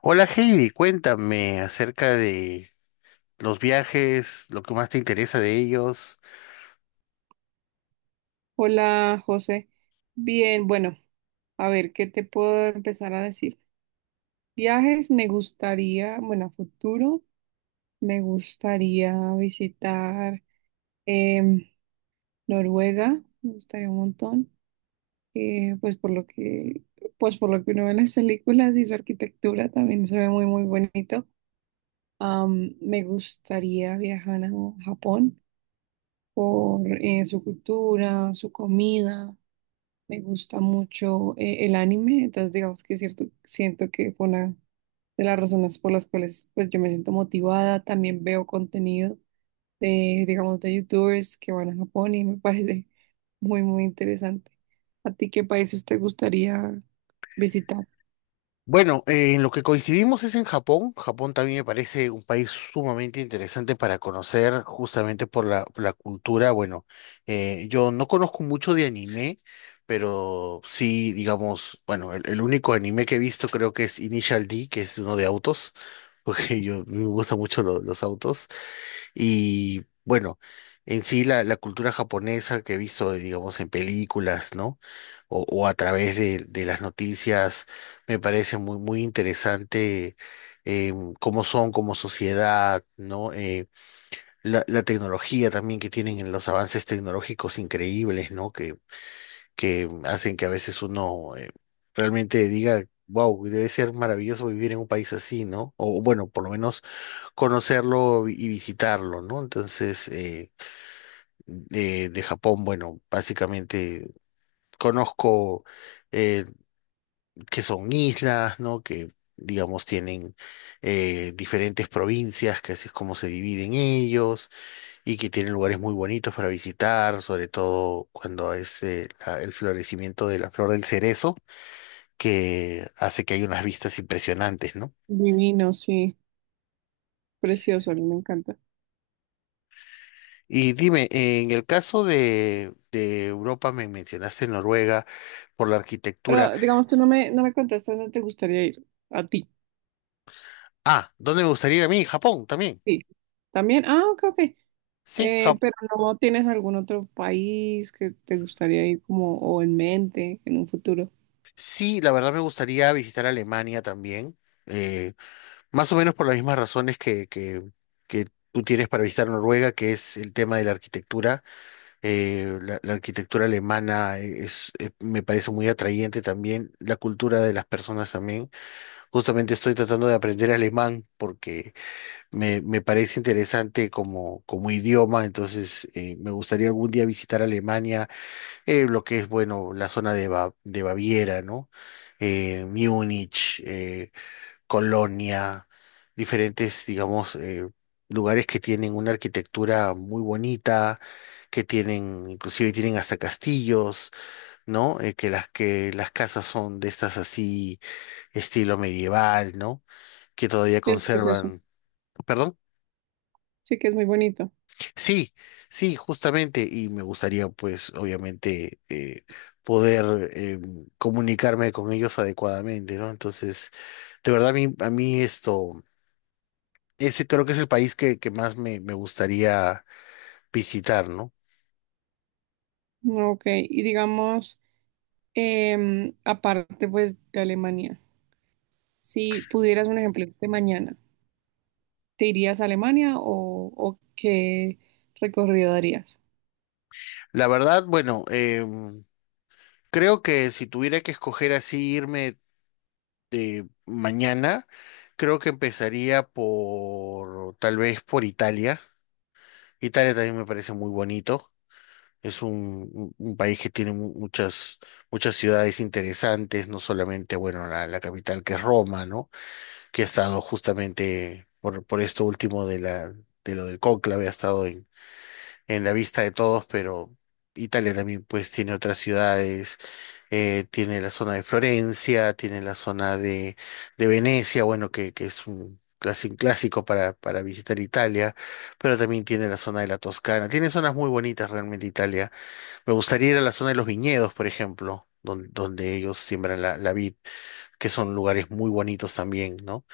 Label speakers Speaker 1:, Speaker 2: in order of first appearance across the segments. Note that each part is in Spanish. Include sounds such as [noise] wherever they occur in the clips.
Speaker 1: Hola Heidi, cuéntame acerca de los viajes, lo que más te interesa de ellos.
Speaker 2: Hola, José. Bien, bueno, a ver, ¿qué te puedo empezar a decir? Viajes, me gustaría, bueno, a futuro, me gustaría visitar em, Noruega, me gustaría un montón, eh, pues por lo que, pues por lo que uno ve en las películas y su arquitectura también se ve muy, muy bonito. Me gustaría viajar a Japón por su cultura, su comida. Me gusta mucho el anime, entonces digamos que cierto, siento que fue una de las razones por las cuales pues yo me siento motivada. También veo contenido de, digamos, de youtubers que van a Japón y me [laughs] parece muy, muy interesante. ¿A ti qué países te gustaría visitar?
Speaker 1: Bueno, en lo que coincidimos es en Japón. Japón también me parece un país sumamente interesante para conocer justamente por por la cultura. Bueno, yo no conozco mucho de anime, pero sí, digamos, bueno, el único anime que he visto creo que es Initial D, que es uno de autos, [laughs] porque yo me gustan mucho los autos. Y bueno, en sí la cultura japonesa que he visto, digamos, en películas, ¿no? O a través de las noticias, me parece muy, muy interesante eh, cómo son como sociedad, ¿no? La tecnología también que tienen, en los avances tecnológicos increíbles, ¿no? Que hacen que a veces uno realmente diga, wow, debe ser maravilloso vivir en un país así, ¿no? O bueno, por lo menos conocerlo y visitarlo, ¿no? Entonces, de Japón, bueno, básicamente conozco eh, que son islas, ¿no? Que, digamos, tienen diferentes provincias, que así es como se dividen ellos, y que tienen lugares muy bonitos para visitar, sobre todo cuando es el florecimiento de la flor del cerezo, que hace que hay unas vistas impresionantes, ¿no?
Speaker 2: Divino, sí, precioso, a mí me encanta.
Speaker 1: Y dime, en el caso de Europa me mencionaste Noruega por la arquitectura.
Speaker 2: Pero digamos, tú no me, no me contestas dónde te gustaría ir. A ti,
Speaker 1: Ah, ¿dónde me gustaría ir a mí? Japón también.
Speaker 2: sí. También, ah, ok, ok.
Speaker 1: Sí,
Speaker 2: Pero no tienes algún otro país que te gustaría ir como o en mente en un futuro.
Speaker 1: Sí, la verdad me gustaría visitar Alemania también. Eh, más o menos por las mismas razones que tú tienes para visitar Noruega, que es el tema de la arquitectura. Eh, la arquitectura alemana es, me parece muy atrayente también, la cultura de las personas también. Justamente estoy tratando de aprender alemán porque me parece interesante como, como idioma, entonces me gustaría algún día visitar Alemania, lo que es, bueno, la zona de, de Baviera, ¿no? Múnich, Colonia, diferentes, digamos, lugares que tienen una arquitectura muy bonita, que tienen, inclusive tienen hasta castillos, ¿no? Que las casas son de estas así, estilo medieval, ¿no? Que todavía
Speaker 2: Es precioso.
Speaker 1: conservan. ¿Perdón?
Speaker 2: Sí que es muy bonito.
Speaker 1: Sí, sí, justamente, y me gustaría, pues, obviamente, poder comunicarme con ellos adecuadamente, ¿no? Entonces, de verdad, a mí esto, ese creo que es el país que más me gustaría visitar, ¿no?
Speaker 2: Ok, y digamos, aparte pues de Alemania, si pudieras un ejemplo de mañana, ¿te irías a Alemania o qué recorrido darías?
Speaker 1: La verdad, bueno, creo que si tuviera que escoger así irme de mañana, creo que empezaría por, tal vez por Italia. Italia también me parece muy bonito. Es un, un país que tiene muchas, muchas ciudades interesantes, no solamente, bueno, la capital que es Roma, ¿no? Que ha estado justamente por esto último de la, de lo del cónclave, ha estado en la vista de todos, pero Italia también pues tiene otras ciudades, tiene la zona de Florencia, tiene la zona de Venecia, bueno, que es un clásico para visitar Italia, pero también tiene la zona de la Toscana, tiene zonas muy bonitas realmente. Italia me gustaría ir a la zona de los viñedos, por ejemplo, donde, donde ellos siembran la vid, que son lugares muy bonitos también, ¿no?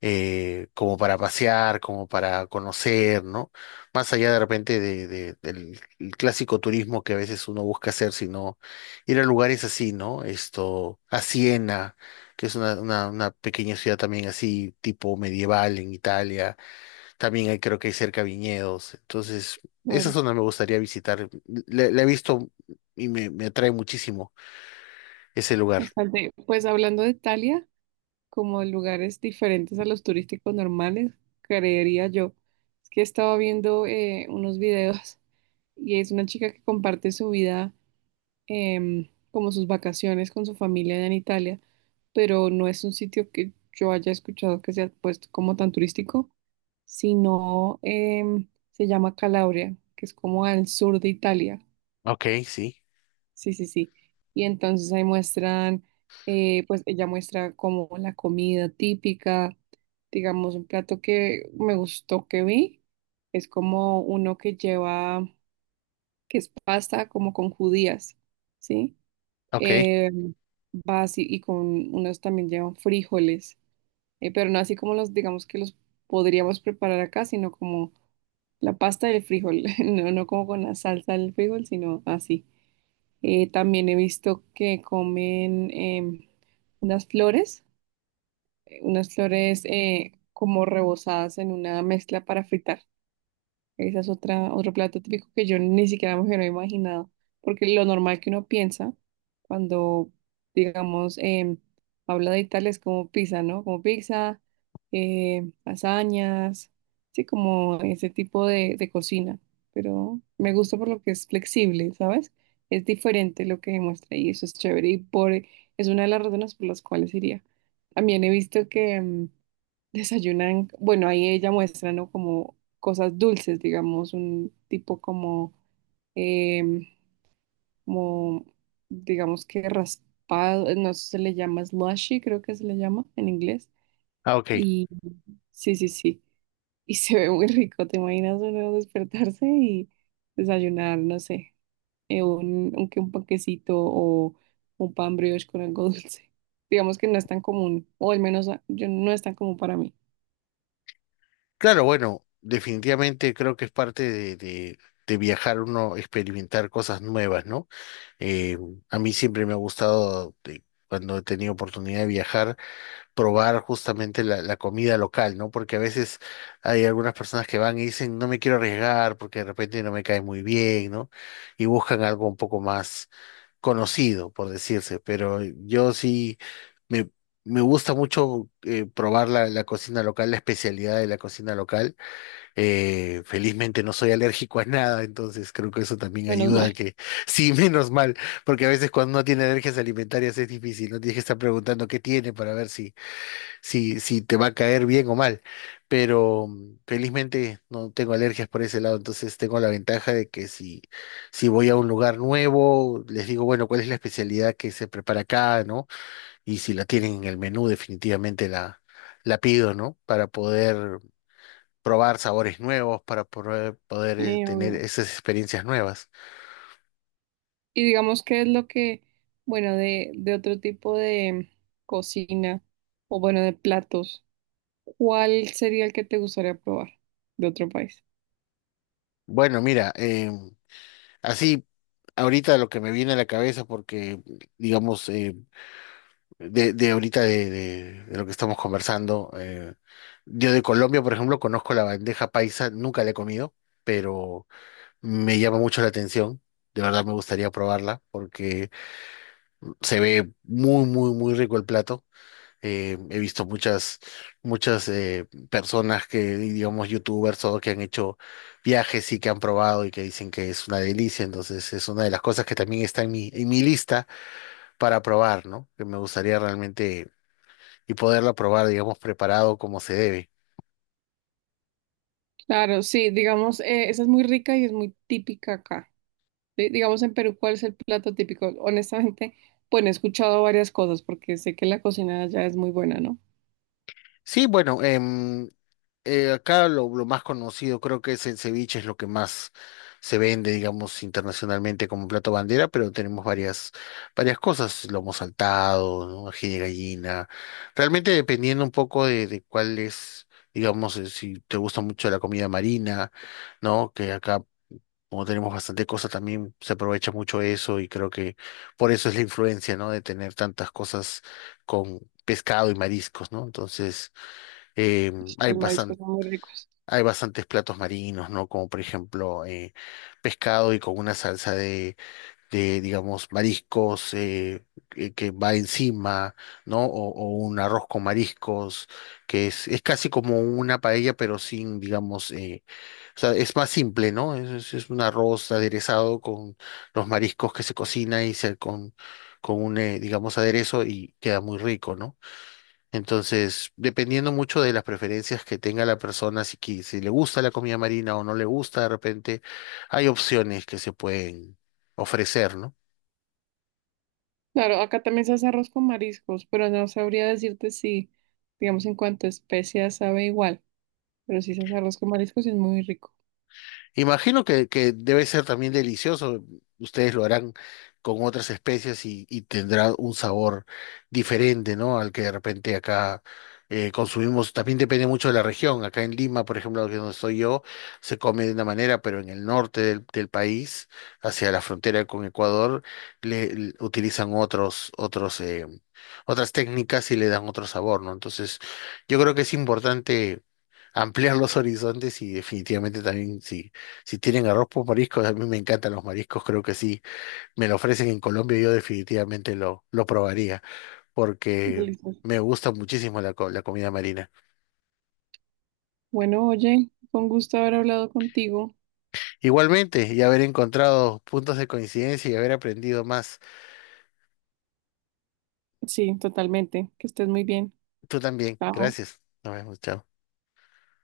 Speaker 1: Como para pasear, como para conocer, ¿no? Más allá de repente de, del el clásico turismo que a veces uno busca hacer, sino ir a lugares así, ¿no? Esto, a Siena, que es una pequeña ciudad también así, tipo medieval en Italia también creo que hay cerca viñedos. Entonces, esa
Speaker 2: Claro.
Speaker 1: zona me gustaría visitar. La he visto y me atrae muchísimo ese lugar.
Speaker 2: Bastante. Pues hablando de Italia, como lugares diferentes a los turísticos normales, creería yo. Es que estaba viendo unos videos [laughs] y es una chica que comparte su vida, como sus vacaciones con su familia allá en Italia, pero no es un sitio que yo haya escuchado que sea puesto como tan turístico, sino se llama Calabria, que es como al sur de Italia.
Speaker 1: Ok, sí.
Speaker 2: Sí, sí, sí. Y entonces ahí muestran, pues ella muestra como la comida típica, digamos, un plato que me gustó que vi, es como uno que lleva, que es pasta como con judías, ¿sí?
Speaker 1: Ok.
Speaker 2: Eh, va así y con unos también llevan frijoles, pero no así como los, digamos que los podríamos preparar acá, sino como la pasta del frijol, [laughs] no, no como con la salsa del frijol, sino así. También he visto que comen unas flores, unas flores como rebozadas en una mezcla para fritar. Esa es otra, otro plato típico que yo ni siquiera me hubiera imaginado, porque lo normal que uno piensa cuando, digamos, habla de Italia es como pizza, ¿no? Como pizza, lasañas, sí, como ese tipo de cocina, pero me gusta por lo que es flexible, ¿sabes? Es diferente lo que demuestra y eso es chévere y por, es una de las razones por las cuales iría. También he visto que desayunan, bueno, ahí ella muestra, ¿no? Como cosas dulces, digamos, un tipo como, em, como digamos que raspado, no sé, se le llama slushy, creo que se le llama en inglés.
Speaker 1: Ah, ok.
Speaker 2: Y sí, sí, sí. [laughs] Y se ve muy rico, ¿te imaginas uno despertarse y desayunar, no sé, que un panquecito o un pan brioche con algo [laughs] dulce? Digamos que no es tan común, o al menos ah, yo no es tan común para mí.
Speaker 1: Claro, bueno, definitivamente creo que es parte de de viajar uno, experimentar cosas nuevas, ¿no? Eh, a mí siempre me ha gustado, cuando he tenido oportunidad de viajar, probar justamente la comida local, ¿no? Porque a veces hay algunas personas que van y dicen, no me quiero arriesgar porque de repente no me cae muy bien, ¿no? Y buscan algo un poco más conocido, por decirse, pero yo sí me... Me gusta mucho probar la cocina local, la especialidad de la cocina local. Felizmente no soy alérgico a nada, entonces creo que eso también
Speaker 2: Menos
Speaker 1: ayuda a
Speaker 2: mal.
Speaker 1: que,
Speaker 2: [laughs]
Speaker 1: [laughs] sí, menos mal, porque a veces cuando uno tiene alergias alimentarias es difícil, no tienes que estar preguntando qué tiene para ver si, si te va a caer bien o mal. Pero felizmente no tengo alergias por ese lado, entonces tengo la ventaja de que si, si voy a un lugar nuevo, les digo, bueno, ¿cuál es la especialidad que se prepara acá, ¿no? Y si la tienen en el menú, definitivamente la pido, ¿no? Para poder probar sabores nuevos, para poder, poder tener
Speaker 2: Obvio.
Speaker 1: esas experiencias nuevas.
Speaker 2: Y digamos que es lo que, bueno, de otro tipo de cocina o bueno, de platos, ¿cuál sería el que te gustaría probar de otro país?
Speaker 1: Bueno, mira, así ahorita lo que me viene a la cabeza, porque digamos, de ahorita de, de lo que estamos conversando. Eh, yo de Colombia, por ejemplo, conozco la bandeja paisa, nunca la he comido, pero me llama mucho la atención. De verdad me gustaría probarla porque se ve muy, muy, muy rico el plato. He visto muchas, muchas personas que, digamos, youtubers o que han hecho viajes y que han probado y que dicen que es una delicia. Entonces es una de las cosas que también está en mi lista para probar, ¿no? Que me gustaría realmente y poderla probar, digamos, preparado como se debe.
Speaker 2: Claro, sí, digamos, esa es muy rica y es muy típica acá. Di- digamos en Perú, ¿cuál es el plato típico? Honestamente, bueno, he escuchado varias cosas porque sé que la cocina allá es muy buena, ¿no?
Speaker 1: Sí, bueno, acá lo más conocido creo que es el ceviche, es lo que más se vende, digamos, internacionalmente como plato bandera, pero tenemos varias, varias cosas, lomo saltado, ¿no? Ají de gallina, realmente dependiendo un poco de cuál es, digamos, si te gusta mucho la comida marina, ¿no? Que acá como tenemos bastante cosas, también se aprovecha mucho eso y creo que por eso es la influencia, ¿no? De tener tantas cosas con pescado y mariscos, ¿no? Entonces, eh, hay
Speaker 2: Los mariscos
Speaker 1: bastan-
Speaker 2: son muy ricos.
Speaker 1: hay bastantes platos marinos, ¿no? Como por ejemplo, pescado y con una salsa de digamos, mariscos que va encima, ¿no? O un arroz con mariscos, que es casi como una paella, pero sin, digamos, o sea, es más simple, ¿no? Es, es un arroz aderezado con los mariscos que se cocina y se con un, digamos, aderezo y queda muy rico, ¿no? Entonces, dependiendo mucho de las preferencias que tenga la persona, si, si le gusta la comida marina o no le gusta, de repente, hay opciones que se pueden ofrecer, ¿no?
Speaker 2: Claro, acá también se hace arroz con mariscos, pero no sabría decirte si, digamos, en cuanto a especias sabe igual. Pero sí, ese arroz con mariscos es muy rico.
Speaker 1: Imagino que debe ser también delicioso. Ustedes lo harán con otras especies y tendrá un sabor diferente, ¿no? Al que de repente acá consumimos. También depende mucho de la región. Acá en Lima, por ejemplo, que es donde estoy yo, se come de una manera, pero en el norte del, del país, hacia la frontera con Ecuador, le utilizan otros, otras técnicas y le dan otro sabor, ¿no? Entonces, yo creo que es importante ampliar los [laughs] horizontes y definitivamente también sí si tienen arroz por mariscos, a mí me encantan los mariscos, creo que sí. Me lo ofrecen en Colombia, yo definitivamente lo probaría, porque
Speaker 2: Delicioso.
Speaker 1: me gusta muchísimo la comida marina.
Speaker 2: Bueno, oye, fue un gusto haber hablado contigo.
Speaker 1: Igualmente, y haber encontrado puntos de coincidencia y haber aprendido más.
Speaker 2: Sí, totalmente. Que estés muy bien.
Speaker 1: Tú también,
Speaker 2: Chao.
Speaker 1: gracias. Nos vemos, chao.